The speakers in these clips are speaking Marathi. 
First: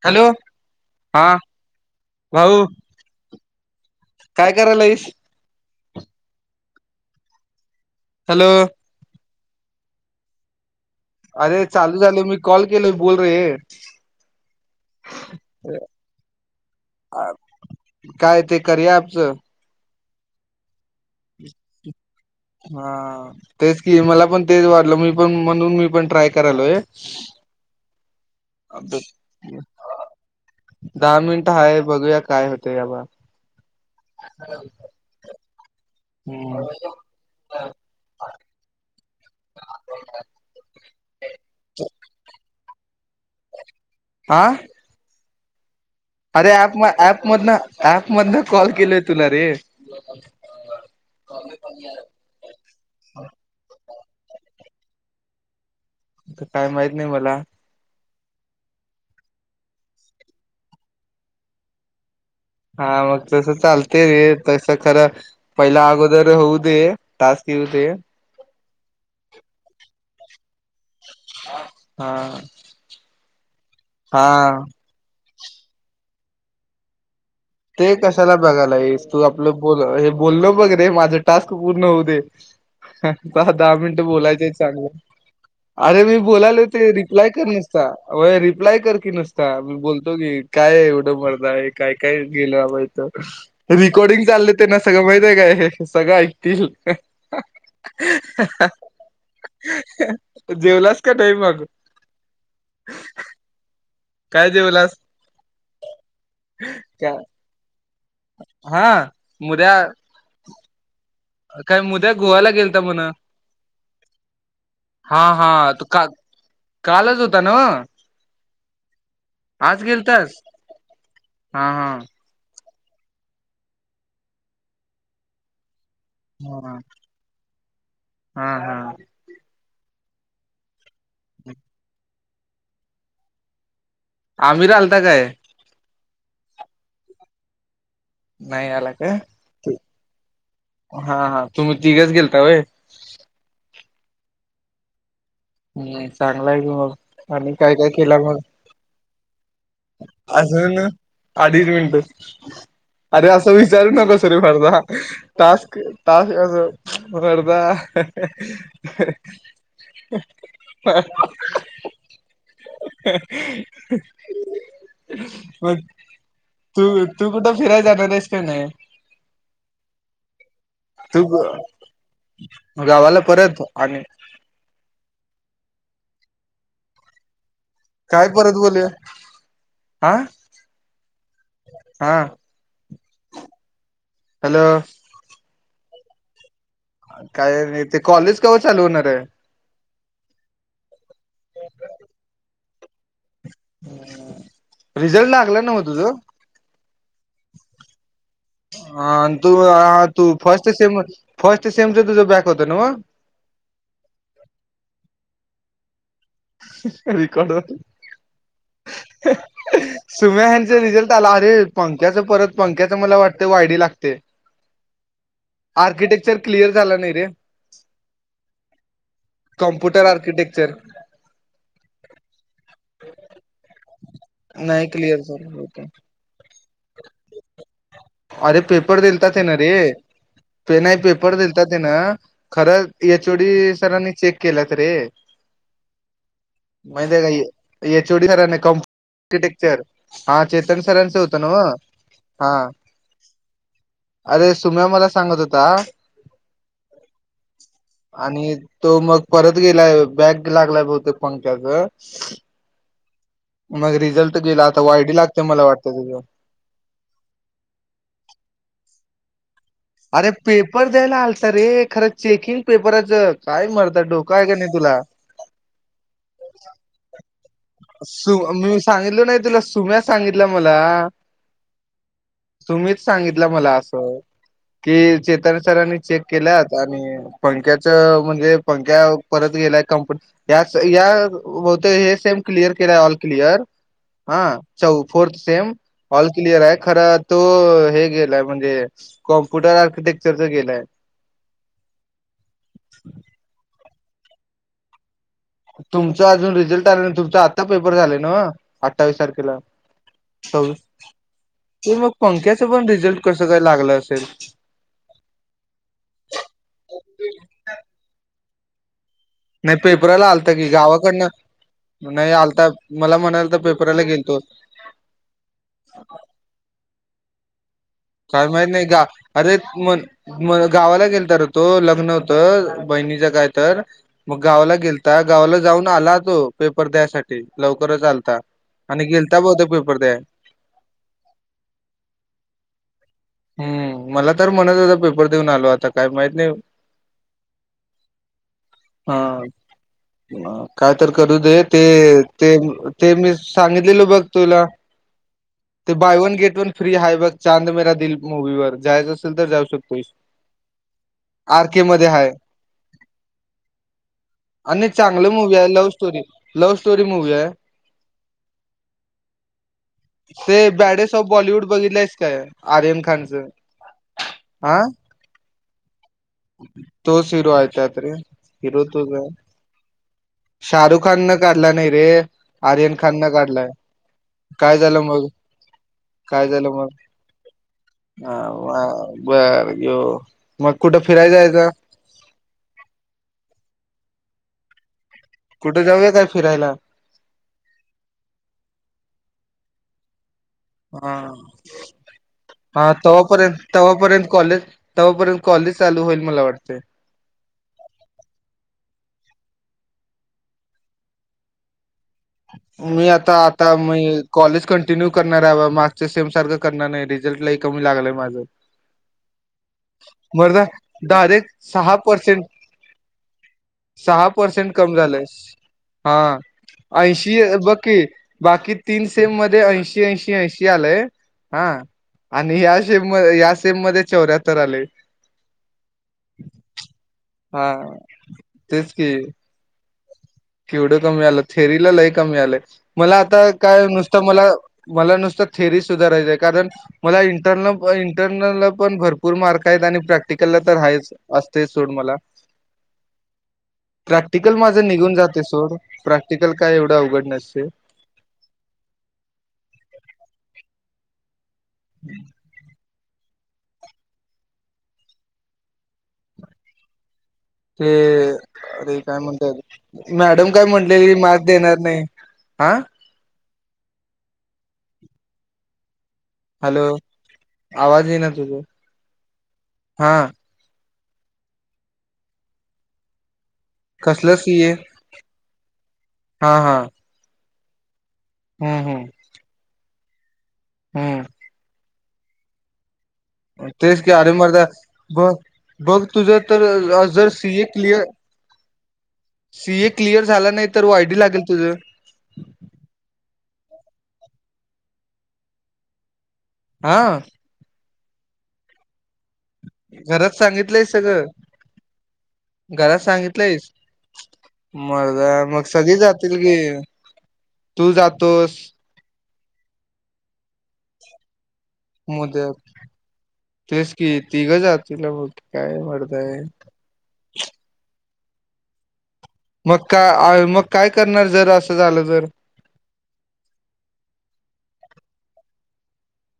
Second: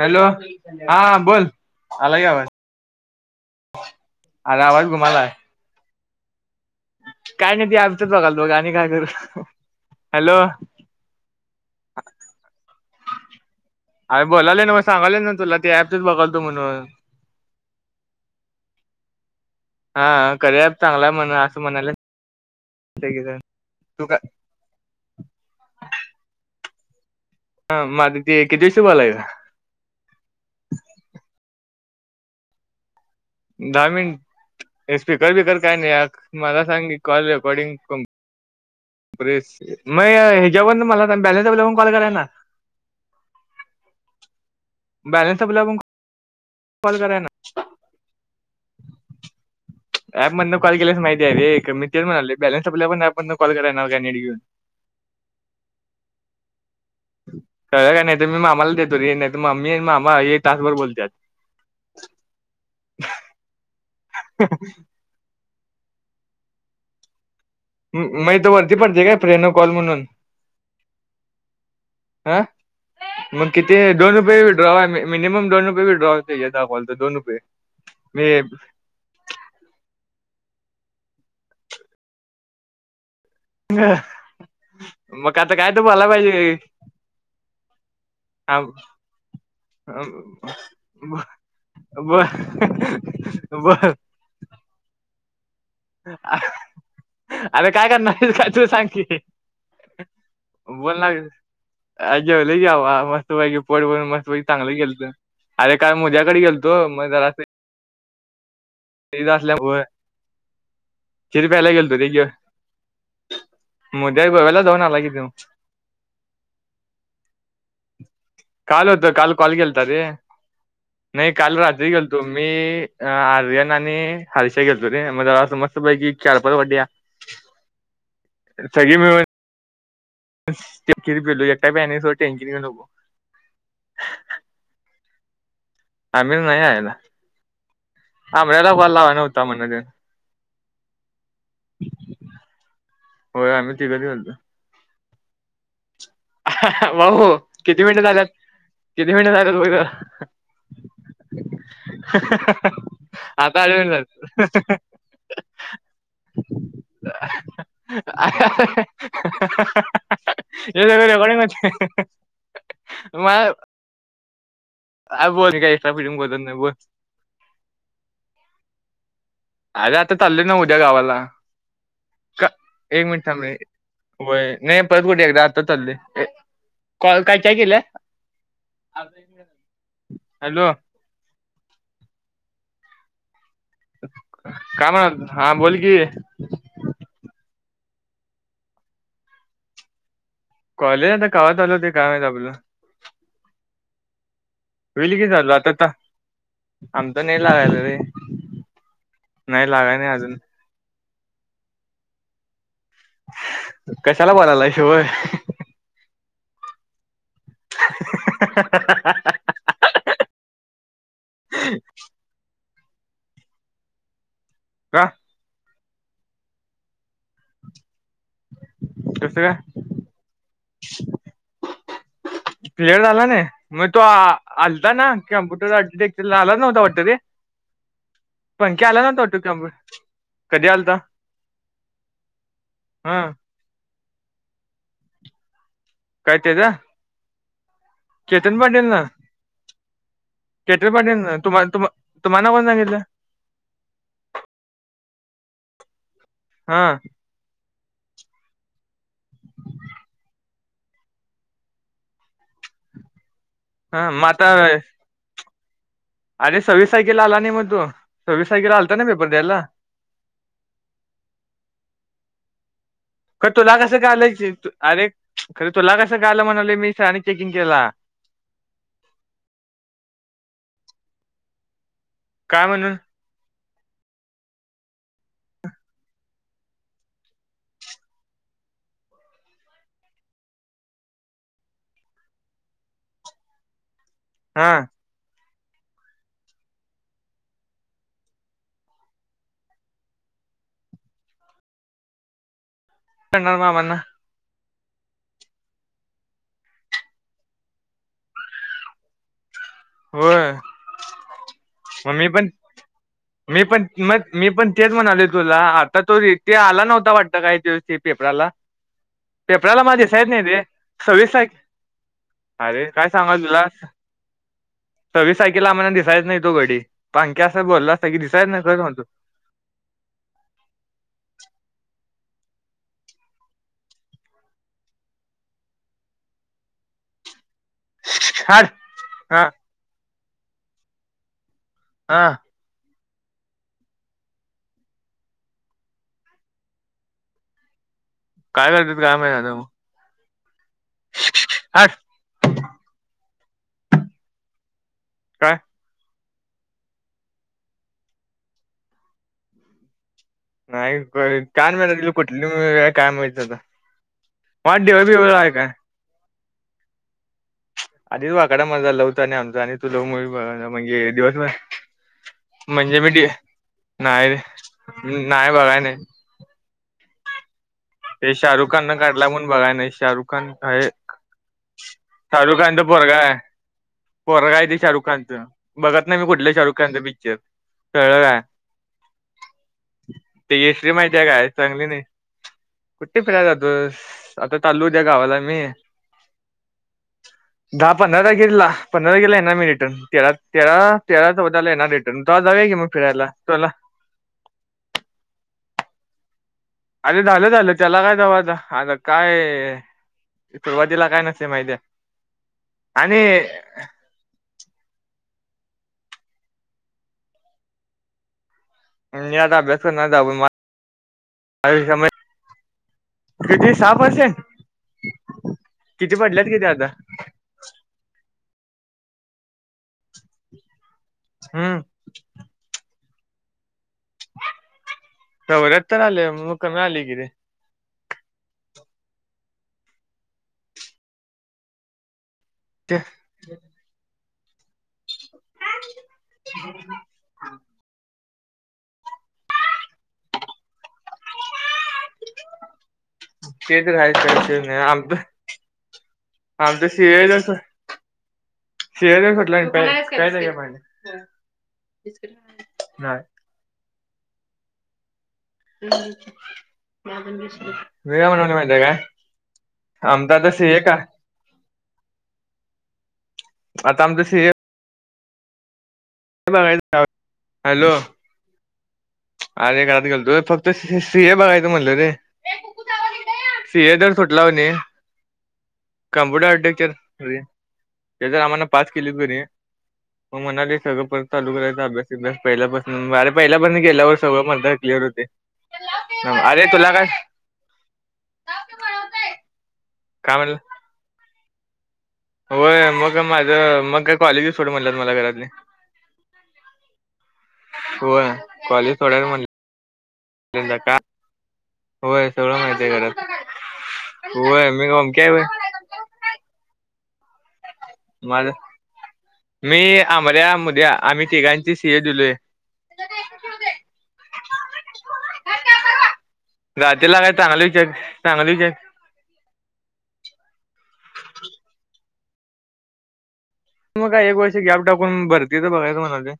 हॅलो, हा बोल आलाय की आवाज, भाऊ काय आला आवाज करायलास घुमाला आहे. काय नाहीती आज बघाल हॅलो बोघा आणि काय करू हॅलो ेलो बोल रे अर बोले ना मग सांगाले ना तुला ते ऍपच बघाल तो म्हणून काय ते करूया ॲपच हा करया हा तू तेच कि मला काय पण तेच वाटलं मी पण म्हणून मी पण ट्राय करालो आहे ह् ह माझ ते केजशी बोलायला दहा मिनिट हाय बघूया काय होते याबा दहा मिनट स्पीकर बी कर काय नाही मला हम्म सांग कॉल रेकॉर्डिंग बेस मग हच्यावर मला बॅलनस कॉल कराय ना आह बॅनस आपला कॉल कराय ऍप मधन ना ऍप मधन कॉल केलोय तुला रे प म कॉल केल्यास माहिती आहे मी तेच म्हणाले बॅलन्स आपल्या पणप कॉल कराय का [inaudible] काय माहिित कळ काय नाही मी मामाला देतो रे नाही तर मम्मी आणि मामा हे तासभर बोलते हा मग तस चालते रे तस खरं पहिला होऊत मग तर वरती पडते काय फेनो कॉल म्हणून हा मग किती दोन रुपये हा विड्रॉवा आहे मिनिमम दोनो पेड्रॉ होते यॉल दोनो पे ते कशाला बघाला आहेस तू आपलं ब हे बोलल बघ माझ टास्क पूर्ण हो दे दहा दहा मिनिट बोलायचे चांगलं मग आता काय तर अरे बोलायला मी पाहिजे बोलायले होते रिप्लाय कर नसता रिप्लाय कर की नसता बोलतो घे काय एवढं मर्दा हे काय, काय बर गेल्यावहित रेिकॉर्डिंग चालय तेना सगळं माहित आहे काय? सगळं ऐकतील. आरे काय करणार हाईस काय तू सांग कि जेवलास बोलणा का नाही मग आ जेवलो की बाबा मस्तपैकी पोट व्हय काय चांगलं जेवलास केलत आरे काय मुद्द्याकड गेलतो मग काय जरास [inaudible] हा मुदयाळ खिर प्यायला गेलतो रे जेवून. मुद्या गोव्याला जाऊन आला की हा तो हा तू का कालच होता नव्ह. काल होत. काल कॉल आज केलता रे गेलतास नाही काल हा हा रात्री गेलतो मी आर्यन आणि हर्षा गेलतो रे म जरासं म स्त पैकी चार- पाच हा वाट्या हा हा सगळी मिळून [unintelligible] ते खीर पिलो एकटा प्यायला नाही सोड टेन्शन घेऊ नकोस. अमित आलता काय? आमिर नाही यायला नाही आमऱ्याला कॉल याला काय लावा नव्हता म्हणत ते. हा, हा तुम्ही तिघच गेलता होय? होय आम्ही तिघच गेलतो. चांगला आहे की मग भाऊ आणि काय किती काय मिनिटं केला झाल्यात मग किती मिनिटं झाल्यात बघ जरा. अजून अडीच मिनटं आरे आसं आता आठ विचारू मिनिटं नकोस रे मर्दा टास्क टास्क आस मर्दा झाल्यात हे सगळं रेकॉर्डिंग होतयं मग मग बोलत नाही बोल तू तू कुठं फिराय जाणार हायस काय नाही? अरे आता चालोय नव्ह उद्या गावाला तू क एक गावाला मिनिट थांब ये परत आणि होय नाही परत कुठं एकदा आता चाललोय. कॉल काय - - काय परत बोलूया आ? हा. हॅलो काम हाय हा बोल की काय नाही ते कॉलेज कव्हा चालू होणार हाय? कॉलेज आता कव्हा चालू होतय काय माहीत आपलं हुं. रिझल्ट लागला नव्ह तुझं? आमचा नाही लागायला रे हा आण तू नाही लागाय नाही तू अजून फर्स्ट सीम फर्स्ट सेम च तुझं ब्याक होत कशाला बोलाला शिवय - - अ् रिकॉर्ड जातोय. सुम्या हेचा रिझल्ट आला अरे पंकाच परत पंक - - क्याच मला वाटत वायडी लागतयं. का? आर्किटेक्चर क्लिअर झाला नाही रे - कसं काय - कमप्युटर आर्किटेक्चर प्लेअर झाला ना मग तो आ नाही आलता ना क्लिअर कम्प्युटर झालं आर्टिटेक्चरला आला नव्ह अरे पेपर आला नव्हता दिलता वाटतं त्यानं कम्प्यु रे, कधी आलता त्यानं पेपर दिलता त्यानं खरं ते हा एच ओ डी सरांनी चेक केलत रे काय त्याचा [unintelligible] एच ओ डी सरांना चेतन कॉम पाटील ना टेक्चर हा चेतन पाटील सरांचं होत ना हम्म तुम्हा तुम्हा तुम्हाला हा कोण सांगितलं अरे सुमी ते मला सांगत होता हा आणि तो मग परत गेलाय बॅग लागला बहुतेक पंख्याच मग रिझल्ट गेला आता वायडी लाग मला वाट अरे सव्वीस तारखेला आला नाही मग तो सव्वीस तारखेला आलता [unintelligible] अरे पेपर द्यायला आलता रे खरं चेकिंग पेपराचं का काय तुला कसं मर्दा डोक आलं आहे की का तू नाही तुला? अरे खरं तुला कसं काय आलं म्हणाले मी सरांनी चेकिंग केला सु मी सांगितल नाही तुला सुम्या सांगितलं [unintelligible] मला काय म्हणून तुम्हीच सांगितलं मला असं अह कि चेतन सरांनी चेक केल्यात आणि पंख्याच म्हणजे पंख्या परत गेल्या कंपनी याच या बहुतेक हे सेम क्लियर केलंय ऑल क्लियर हा चौ फोर्थ सेम ऑल क्लिअर आहे खर तो हे गेलाय म्हणजे कॉम्प्युटर आर्किटेक्चरच गेलाय [unintelligible] तुमचं अजून रिझल्ट आलं नाही. तुमचं आत्ता पेपर झाले ना अठ्ठावीस तारखेला. होय, सव्वीस ते मग मी पण पंख्याचं रिझल्ट कसं काय मी पण लागलं म असेल मी पण तेच म्हणाले तुला आता तो व्यक्ती आला नव्हता वाटत काही दिवस पेपराला. नाही मला दिसायच पेपराला नाही आलता रे कि सव्वीस तारखे गावाकडनं नाही आलता अरे काय मला सांगाल म्हणाल तो तुला पेपराला गेलतो. सव्वीस तारखेला आम्हाला दिसायच नाही तो गडी, [unintelligible] कस बोलता काय माहीत नाही का? अरे म म गावाला गेलता रे तो लग्न होत. तर बहिणीच काय तर मग गावला गेलता गावाला जाऊन आला तो पेपर द्यासाठी लवकर. परत आलता हाड आणि गेलता हा बहुतेक पेपर द्याय हां. हम्म मला तर म्हणत होता पेपर देऊन आलो आता काय माहित नाही. काय करतात काय माहित आता ह ह काय तर करू दे ते हाड ते ते मी सांगितलेलं बघ तुला काय ते बायवन गेट वन फ्री आहे बग. चांद मेरा दिल मुूवी वर जायच असेल तर जाऊ शकतोयस. नाही आर कान के मध्ये हाय कुठलं काय माहिती आता वाट आणि ठेवाय बी चांगलं वेळ मूवी नाही. आहे love story love story movie आहे आधीच वाकडा मजा लवचा आणि आमचा आणि तू लव मुवी ते म्हणजे बॅडेस ऑफ दिवसभर बॉलिवूड बघितलंयस काय म्हणजे आर्यन मी खानचं नाही नाही बघाय नाही. ह तो शिरू आहे. त्यात शाहरुख हिरो खान न तूझ काढला आहे म्हणून बघाय नाही शाहरुख खान आहे शाहरुख खान काढला नाही रे शाहरुख खानचं आर्यन खान पोरगा न आहे काढलाय पोरगा आहे काय ते झालं शाहरुख मग खानचं बघत नाही मी काय कुठलं झालं शाहरुख मग खानचं पिक्चर कळलं काय बर ये मग कुठे त्या काय चांगली नाही. कुठे फिरायला जातोस आता चाललोय. त्या गावाला मी कुठं जाऊया काय फिरायला दहा पंधरा गेला पंधरा गेला ना मी तेलात हा जाऊया की हा मग फिरायला तेव्हापर्यंत चला तेव्हापर्यंत कॉलेज तेव्हापर्यंत कॉलेज चालू होईल म लगेच अरे झालं झालं त्याला काय दावायच. काय सुरुवातीला काय नसते माहिती आहे. मी आता आता मी कॉलेज कंटिन्यू करणार भावा मार्क्सच्या सेम सारखं करणार. नाही रिझल्ट लाही कमी लागलंय. माझं मी आता अभ्यास करणार जाऊन मर्दा डायरेक्ट सहा पर्सेंट आयष्यामध्ये किती सहा पर्सेंट किती पडलेत किती आता शी हे बग की बाकी तीन सेम मध्ये ऐंशी ऐंशी ऐंशी आलंय. हम्म हा आणि [unintelligible] [unintelligible] या सेममध्ये चौऱ्याहत्तर आले मग कमी आले कि रे हा तेच कि केवढं कमी आलं थेरीला लय कमी आले ते मला आता काय नुस त मला मला नुसत थेरी सुधारायचं ये कारण मला इंटरनल इंटरनल ला पण भरपूर मार्कयत आणि प्रॅक्टिकलला तर हायच असतयच सोड मला ते प्रॅक्टिकल माझं निघून जाते [unintelligible] सोड प्रॅक्टिकल काय आमच्या एवढं सी ए. अवघड [unintelligible] [unintelligible] [unintelligible] नसते [unintelligible] [inaudible] ते मी काय म्हणाले माहितीय अरे काय म्हणत आमचं मॅडम आता काय सीए का म्हणलेली मार्क्स देणार नाही. आता आमचं सीए बघायचं हॅलो आवाज येईना तुझ. अर एक [unintelligible] फक्त सी ये बघायचं म्हणलं रे. [unintelligible] सी ए तर कसलं सुटला सी होणे ए कमप्युटर हा हा आर्टिटेक्चर त्याचा आम्हाला हम्म पाच हम्म किलो कनी मग म्हणाले सगळं परत हम्म चालु करायाचा अभ्यास सिलॅबस पहिल्यापासून आणि पहिल्या पण नाही. [unintelligible] बुक तुझा तर अरे तुला काय जर C A clear C A clear काय झाल म्हणलं? नाही तर वाय डी लागेल तुझ. होय मग मा तर मग काय कॉलेजच सोड म्हणल्यात मला घरातले. हा. होय कॉलेज सोडायला घरात म्हणले सांगितलंयस का सगळं होय सगळं माहिती घरात आहे सांगितलंयस होय मी ओमक्या आहे मजा होय. म गसगळी जातील की तू माझ जातोस मी अमर्या मुद्या तेच कि तिघं जातीला काय वाडताये. रातेला काय चांगलं [unintelligible] मका आय म काय करणार जर असं झालं तर? मग काय एक वर्ष गॅप टाकून भरतीच बघायचं म्हणलोय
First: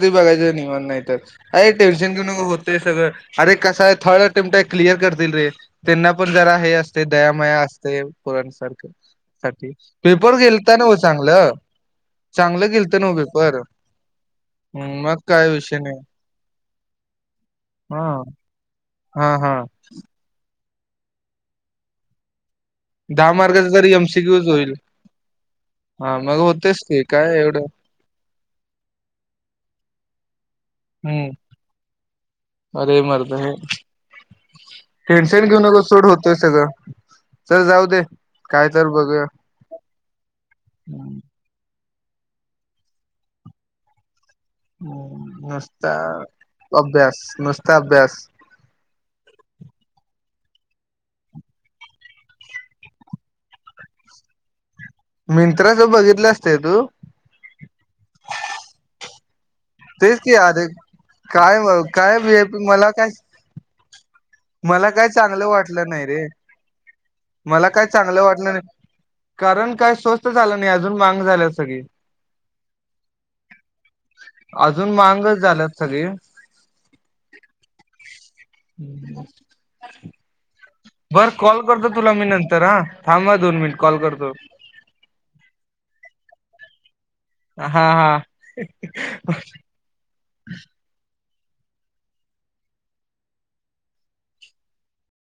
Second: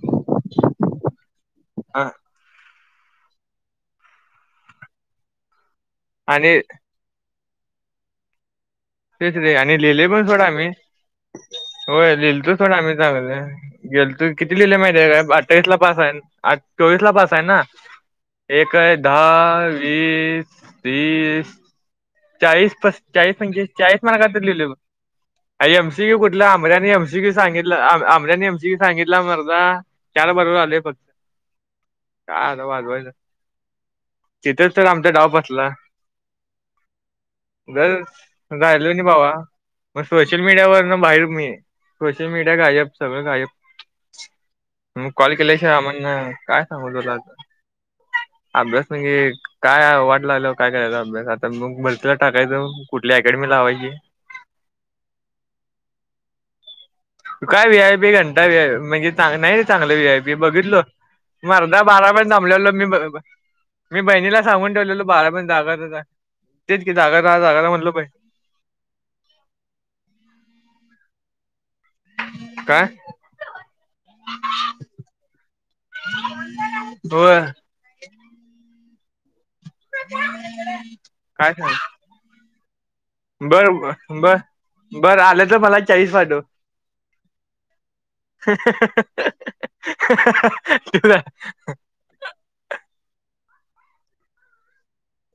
ते बघायचं निवांत नाहीतर. अरे टेन्शन घेऊ नकोस ते सगळं अरे कस आहे थर्ड टीम आहे क्लिअर करतील रे त्यांना पण आणि जरा हे असतय दया मया असत पुरणसारख तेच रे साठी आणि लिहिले पण पेपर सोड आम्ही गेलता नव चांगलं चांगलं गेलत नव पेपर. गेल तू किती लिहिले हम्म, माहितीे मग का काय अठ्ठावीस ला विषय पास नाही आहे चोवीस ला पास आहे ना हा एक. हा हा दहा वीस तीस चाळीस पस दहा चाळीस पंचेचाळीस मार्गाचा तरी चाळीस मार्कच एमसीक्यूच लिहिलय होईल बघ एमसी हा क्यू मग कुठल होतेच आमऱ्याने की एमसी क्यू काय आमऱ्याने एवढं सांगितला मर्दा आम एमसी क सांगितला मर्दा चार बरोबर आलय फक्त हम्म काय आता अरे वाजवायचं मर्दा हे तिथेच तर आमचा टेन्शन घेऊ नकोस सोड होतय सगळं. चल जाऊ दे बस काय तर राहिलो की भावा बघूया मग सोशल मीडियावर बाहेर मी सोशल मीडिया गायब सगळं गायब मग कॉल हम्म, केल्याशिवाय नुसता आम्हना काय सांगू तुला अभ्यास नुसता अभ्यास अभ्यास न की काय वाट लागल्या काय करायचं अभ्यास आता मग त टाकायचं कुठल्या अकॅडमी लावायची म बघितलं असतंय तू काय वी आय पी घंटा व्या म्हणजे चां नाही चांगलं व्ही तेच आय की पी अरे बघितलो काय मर्दा बारा काय पर्यंत थांबलेलो मी मला काय मी बहिणीला सांगून मला ठेवलेलो काय बारा चांगलं पर्यंत जागा वाटलं तर नाही रे तेच की जागा राहा जागा मला राहा काय म्हणलो बहीण चांगलं वाटलं नाही कारण काय स्वस्त झालं नाही अजून. [unintelligible] सगळी काय अजून मांगच झाल्यात सगळे होय [unintelligible] बर काय कॉल करतो तुला मी नंतर हा थांबा सांग दोन बर मिनिट ब कॉल करतो ब बर आलं तर मला चाळीस पाठव हा हा [unintelligible] [inaudible]